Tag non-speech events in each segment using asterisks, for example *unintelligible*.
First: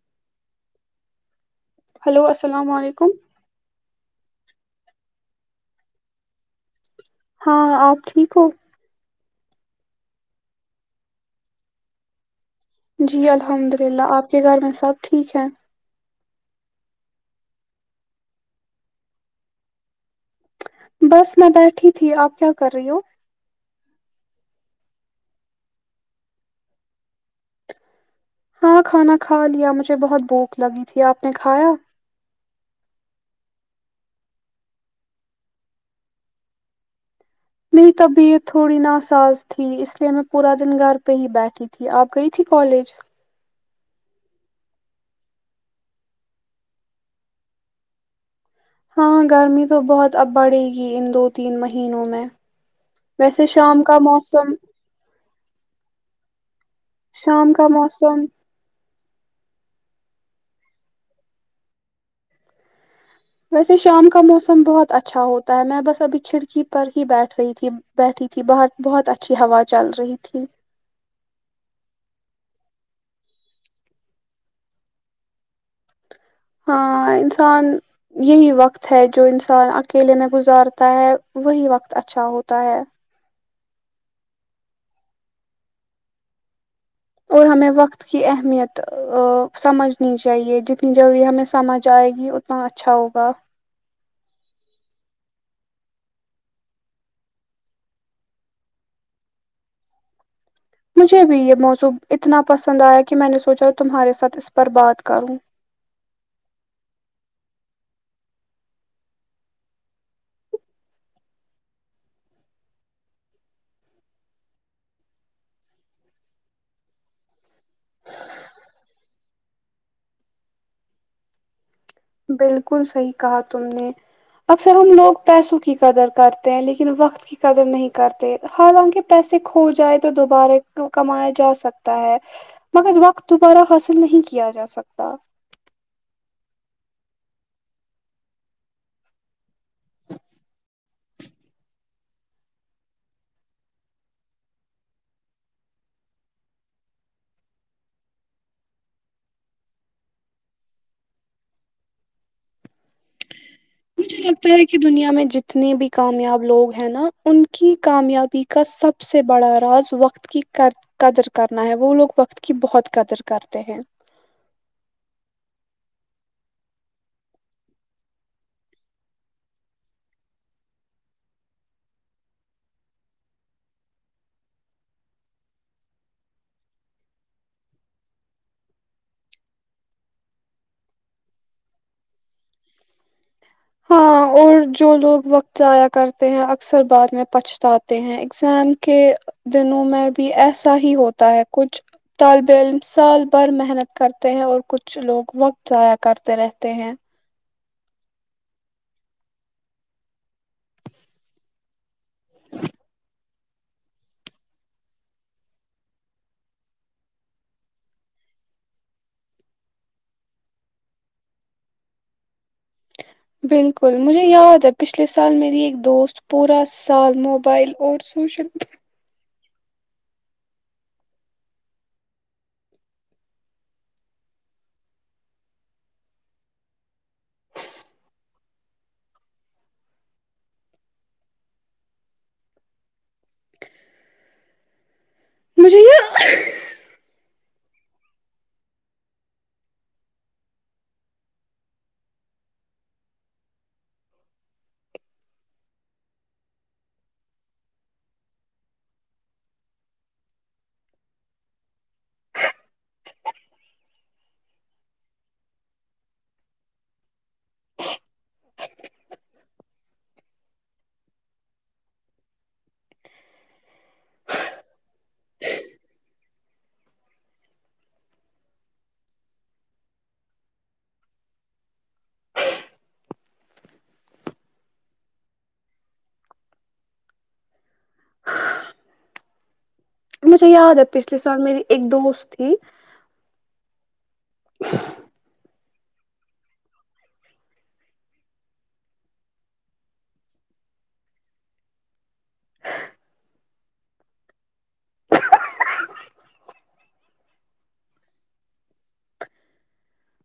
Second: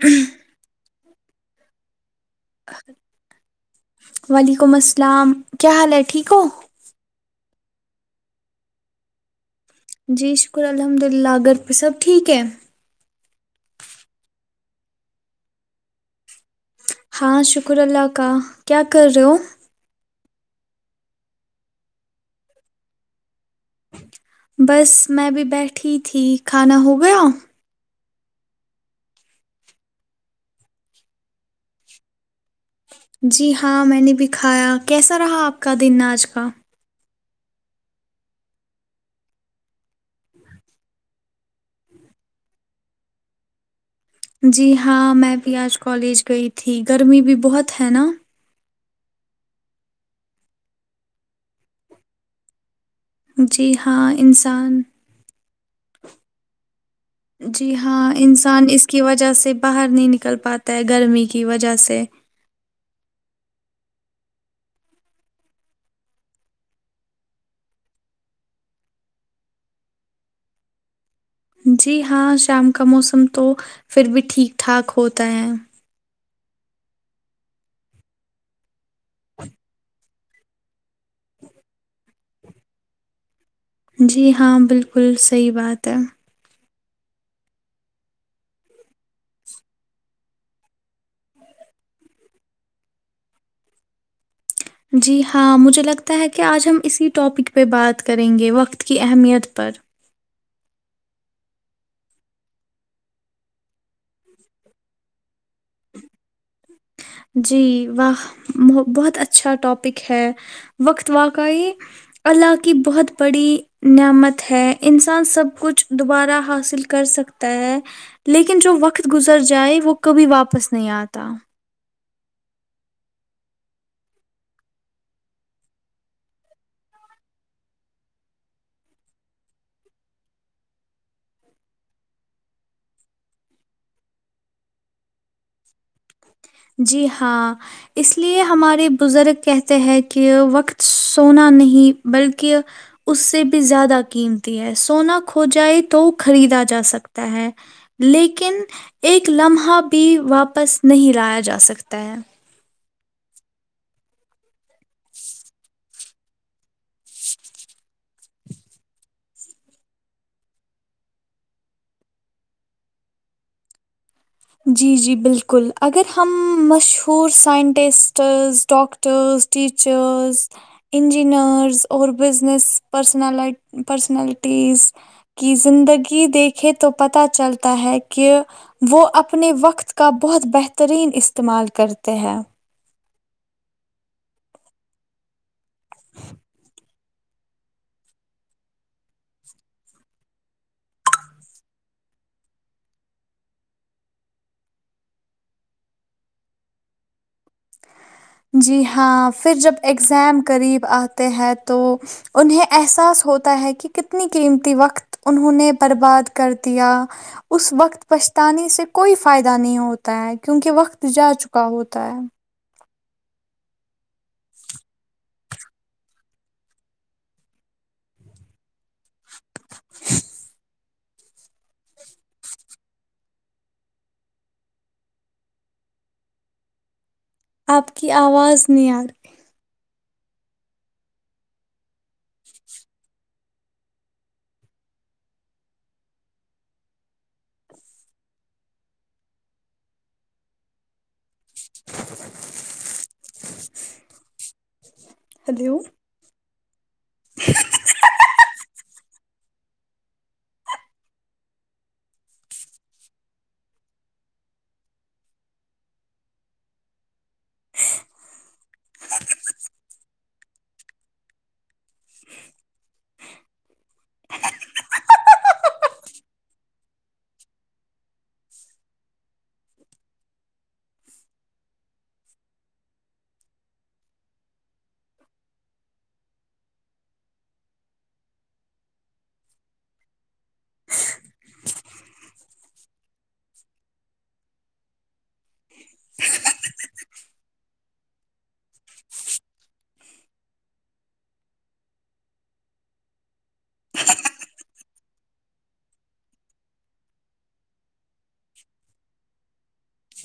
ہ *inaudible* ہلو السلام علیکم وعلیکم السلام کیا حال ہے ٹھیک ہو؟ ہاں آپ ٹھیک ہو جی شکر الحمد اللہ اگر پہ سب ٹھیک ہے جی الحمد للہ آپ کے گھر میں سب ٹھیک ہیں ہاں شکر اللہ کا کیا کر رہے ہو بس میں بیٹھی تھی آپ کیا کر رہی ہو بس میں بھی بیٹھی تھی کھانا ہو گیا ہاں کھانا کھا لیا مجھے بہت بھوک لگی تھی آپ نے کھایا جی ہاں میں نے بھی کایا کیسا رہا آپ کا دن آج کا میری طبیعت تھوڑی ناساز تھی اس لیئے میں پورا دن گھر پہ ہی بیٹھی تھی آپ گئی تھی کالج جی ہاں میں بھی آج کالج گئی تھی گرمی بھی بہت ہے نا ہاں گرمی تو بہت اب بڑھے گی ان دو تین مہینوں میں ویسے جی شام کا ہاں موسم انسان شام کا جی ہاں موسم انسان اس کی وجہ سے باہر نہیں نکل پاتا ہے گرمی کی وجہ سے ویسے شام کا موسم بہت اچھا ہوتا ہے میں بس ابھی کھڑکی پر ہی بیٹھ رہی تھی بیٹھی تھی باہر بہت اچھی ہوا چل رہی تھی جی ہاں شام کا موسم تو پھر بھی ٹھیک ٹھاک ہوتا ہے ہاں انسان یہی وقت ہے جو انسان اکیلے میں گزارتا ہے وہی وقت اچھا ہوتا ہے جی ہاں بالکل صحیح بات ہے اور ہمیں وقت کی اہمیت سمجھنی چاہیے جتنی جلدی ہمیں سمجھ آئے گی اتنا اچھا ہوگا جی ہاں مجھے لگتا ہے کہ آج ہم اسی ٹاپک پہ بات کریں گے وقت کی اہمیت پر مجھے بھی یہ موضوع اتنا پسند آیا کہ میں نے سوچا تمہارے ساتھ اس پر بات کروں جی واہ بہت اچھا ٹاپک ہے وقت واقعی اللہ کی بہت بڑی نعمت ہے انسان سب کچھ دوبارہ حاصل کر سکتا ہے لیکن جو وقت گزر جائے وہ کبھی واپس نہیں آتا بالکل صحیح کہا تم نے اکثر ہم لوگ پیسوں کی قدر کرتے ہیں لیکن وقت کی قدر نہیں کرتے حالانکہ پیسے کھو جائے تو دوبارہ کمایا جا سکتا ہے مگر وقت دوبارہ حاصل نہیں کیا جا سکتا جی ہاں اس لیے ہمارے بزرگ کہتے ہیں کہ وقت سونا نہیں بلکہ اس سے بھی زیادہ قیمتی ہے سونا کھو جائے تو خریدا جا سکتا ہے لیکن ایک لمحہ بھی واپس نہیں لایا جا سکتا ہے مجھے لگتا ہے کہ دنیا میں جتنے بھی کامیاب لوگ ہیں نا ان کی کامیابی کا سب سے بڑا راز وقت کی قدر کرنا ہے وہ لوگ وقت کی بہت قدر کرتے ہیں جی جی بالکل اگر ہم مشہور سائنٹسٹس ڈاکٹرس ٹیچرس انجینئرز اور بزنس پرسن پرسنالٹیز کی زندگی دیکھے تو پتہ چلتا ہے کہ وہ اپ اپنے وقت کا بہت بہترین استعمال کرتے ہیں ہاں اور جو لوگ وقت ضائع کرتے ہیں اکثر بعد میں پچھتاتے ہیں ایگزام کے دنوں میں بھی ایسا ہی ہوتا ہے کچھ طالب علم سال بھر محنت کرتے ہیں اور کچھ لوگ وقت ضائع کرتے رہتے ہیں جی ہاں پھر جب ایگزام قریب آتے ہیں تو انہیں احساس ہوتا ہے کہ کتنی قیمتی وقت انہوں نے برباد کر دیا اس وقت پچھتانے سے کوئی فائدہ نہیں ہوتا ہے کیونکہ وقت جا چکا ہوتا ہے بالکل مجھے یاد ہے پچھلے سال میری ایک دوست پورا سال موبائل اور سوشل آب کیی آواز نہی ارہی مجھے یہ ہیلو ہہ ہہ ہہ مجھے یاد ہے پچھلے سال میری ایک دوست تھی ہہ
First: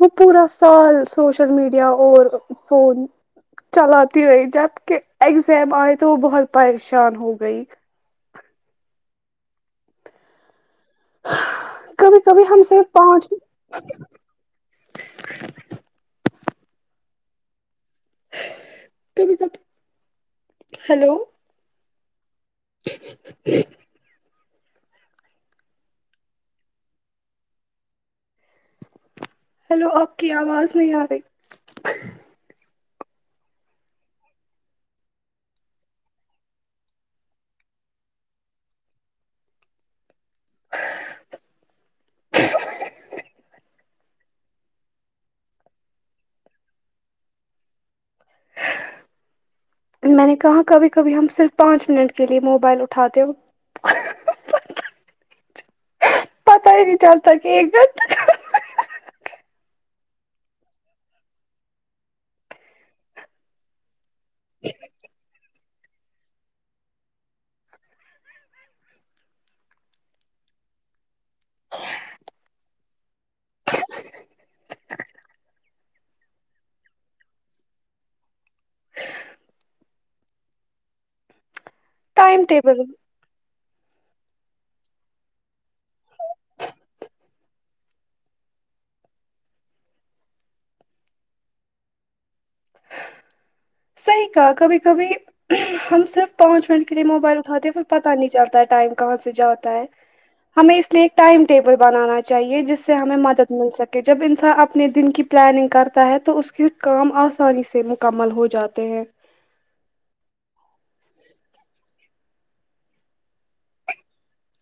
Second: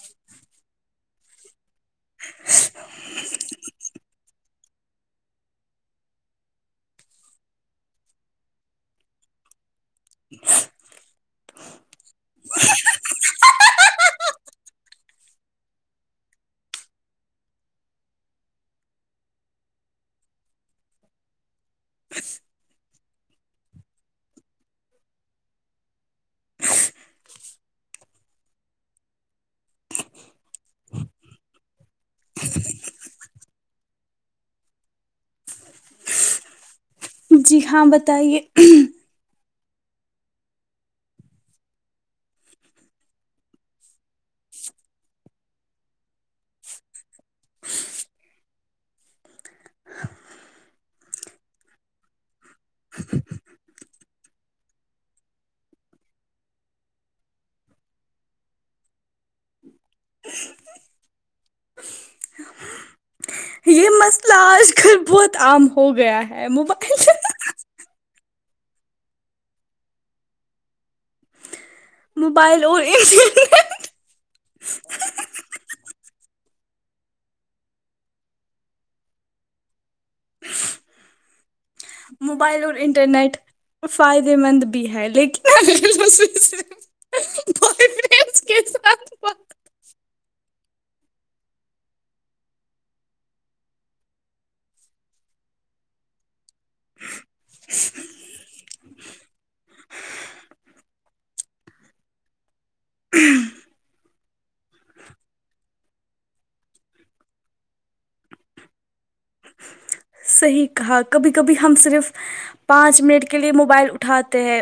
وہ پورا سال سوشل میڈیا اور فون چلاتی رہئی جب کہ ایگزام آئے تو وہ بہت پریشان ہو گئی *unintelligible* کبھی کبھی ہم صرف پانچ کبھی کبھی ہیلو ہہ *inaudible* *inaudible* ہیلو آپ کی آواز نہیں آ رہی جی ہاں بتائیے میں نے کہا کبھی کبھی ہم صرف پانچ منٹ کے لیے موبائل اٹھاتے ہو پتہ ہی نہیں چلتا ایک گھنٹہ کہاں یہ مست اج کل بہت عام ہو گیا ہے موبائل موبائل اور انٹرنیٹ ٹائم موبائل اور ٹیبل انٹرنیٹ فائدے مند بھی ہے لیکن بوائے فرینڈز کے ساتھ صحیح کہا کبھی کبھی ہم صرف پانچ منٹ کے لیے موبائل اٹھاتے پھر پتاہ نہیں چلتا ہے ٹائم کہاں سے جاتا ہے ہمیں اس لیے کہ ٹائم ٹیبل بنانا چاہیے جس جس سے ہمیں مدد مل سکے جب انسان اپنے دن کی پلاننگ کرتا ہے تو اس کے کام آسانی سے مکمل ہو جاتا تے ہے صحیح کہا کبھی کبھی ہم صرف پانچ منٹ کے لئے موبائل اٹھاتے ہیں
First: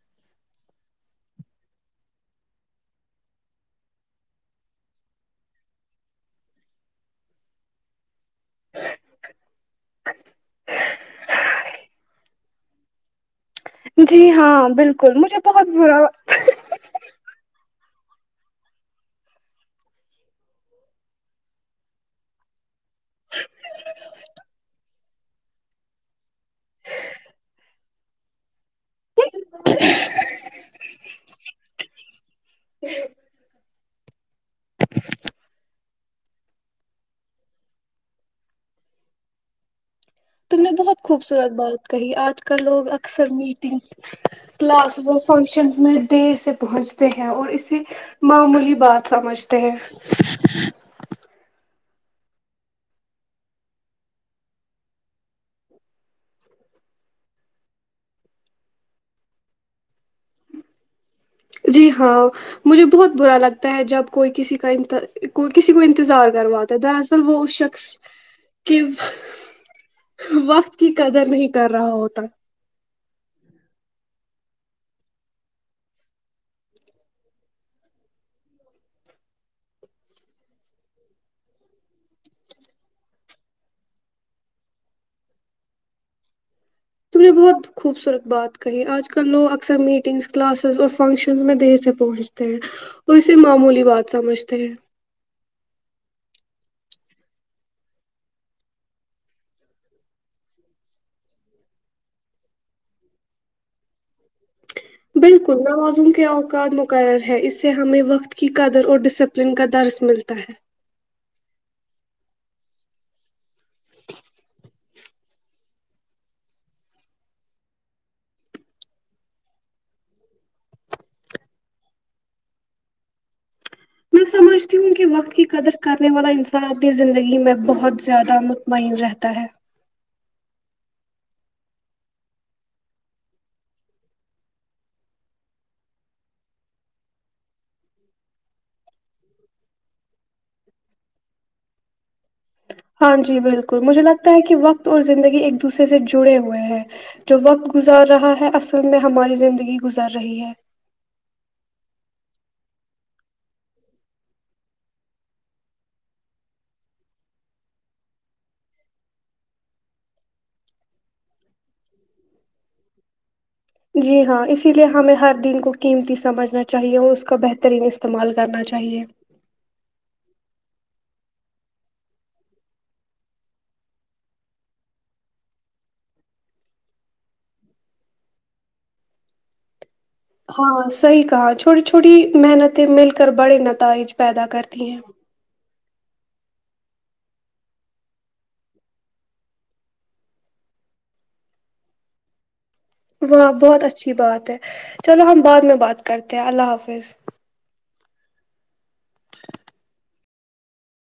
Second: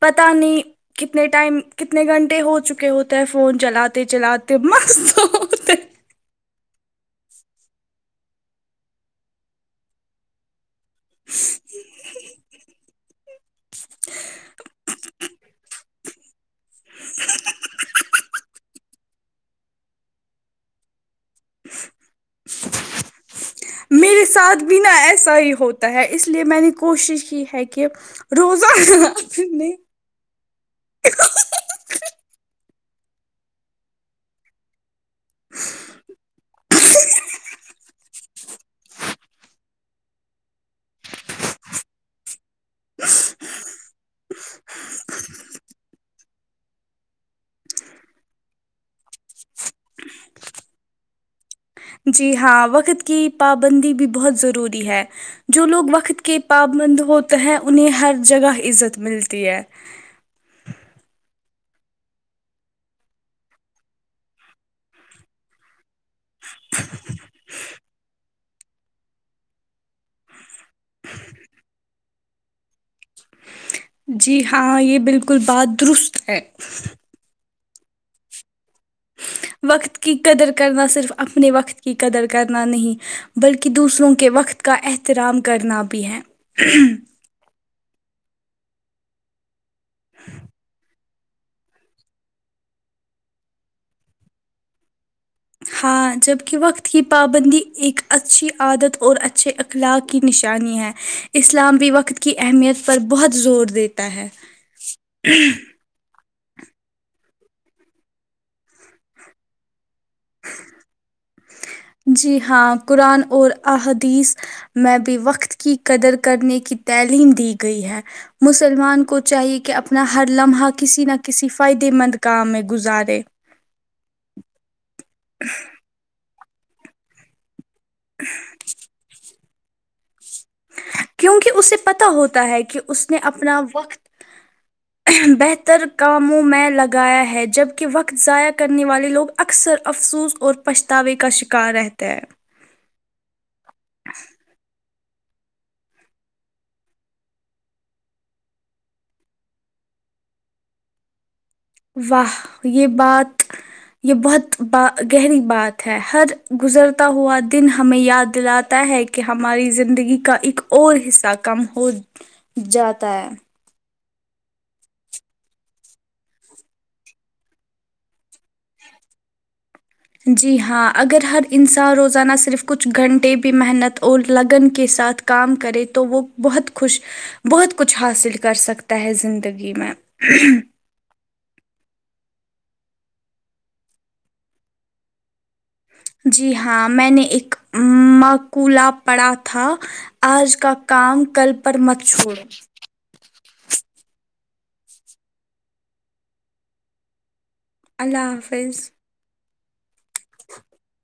پتہ نہیں کتنے ٹائم کتنے گھنٹے ہو چکے ہوتے ہیں فون چلاتے چلاتے مست ہوتے جی ہاں بالکل مجھے بہت برا میرے ساتھ بنا ایسا ہی ہوتا ہے اس لیے میں نے کوشش کی ہے کہ روزہ کا پھرنے تم نے بہت خوبصورت بات کہی آج کل لوگ اکثر میٹنگس کلاس و فنکشنس میں دیر سے پہنچتے ہیں اور اسے معمولی بات سمجھتے ہیں جی ہاں وقت کی پابندی بھی بہت ضروری ہے جو لوگ وقت کے پابند ہوتے ہیں انہیں ہر جگہ عزت ملتی ہے جی ہاں مجھے بہت برا لگتا ہے جب کوئی کسی کا کو کسی کو انتظار کرواتا ہے دراصل وہ اس شخص کے وقت کی قدر نہیں کر رہا ہوتا جی ہاں یہ بالکل بات درست ہے وقت کی قدر کرنا صرف اپنے وقت کی قدر کرنا نہیں بلکہ دوسروں کے وقت کا احترام کرنا بھی ہے تم نے بہت خوبصورت بات کہیں آج کل لوگ اکثر میٹنگس کلاسز اور فنکشنس میں دیر سے پہنچتے ہیں اور اسے معمولی بات سمجھتے ہیں ہاں جبک وقت کی پابندی ایک اچھی عادت اور اچھے اخلاق کی نشانی ہے اسلام بھی وقت کی اہمیت پر بہت زور دیتا ہے بالکل نوازوں کیا قع مقرر ہے اس سے ہمیں وقت کی قدر اور ڈسپلن کا درس ملتا ہے جی ہاں قرآن اور احادیث میں بھی وقت کی قدر کرنے کی تعلیم دی گئی ہے مسلمان کو چاہیے کہ اپنا ہر لمحہ کسی نہ کسی فائدے مند کام میں گزارے میں سمجھتی تاکہ زندگی میں بہت بہت زیادہ مطمئن رہتا ہے کیونکہ اسے پتا ہوتا ہے کہ اس نے اپنا وقت بہتر کاموں میں لگایا ہے جبک وقت ضائع کرنے والے لوگ اکثر افسوس اور پچھتاوے کا شکار رہتے ہیں ہاں جی بالکل مجھے لگتا ہے کہ وقت اور زندگی ایک دوسرے سے جڑے ہوئے ہیں جو وقت گزار رہا ہے اصل میں ہماری زندگی گزر رہی ہے واہ یہ بات یہ بہت ب گہری بات ہے ہر گزرتا ہوا دن ہمیں یاد دلاتا ہے کہ ہماری زندگی کا ایک اور حصہ کم ہو جاتا ہے جی ہاں اسی لیے ہمیں ہر دن کو قیمتی سمجھنا چاہیے اور اس کا بہترین استعمال کرنا چاہیے جی ہاں اگر ہر انسان روزانہ صرف کچھ گھنٹے بھی محنت اور لگن کے ساتھ کام کرے تو وہ بہت خوش بہت کچھ حاصل کر سکتا ہے زندگی میں ہاں صحیح کہا چھوٹی چھوٹی محنت مل کر بڑے نتائج پیدا کرتی ہیں جی ہاں میں نے ا مکولہ پڑھا تھا آج کا کام کل پر مت چھوڑو واہ بہت اچھی بات ہے چلو ہم بعد میں بات کرتے ہیں اللہ حافظ اللہ حافظ *inaudible*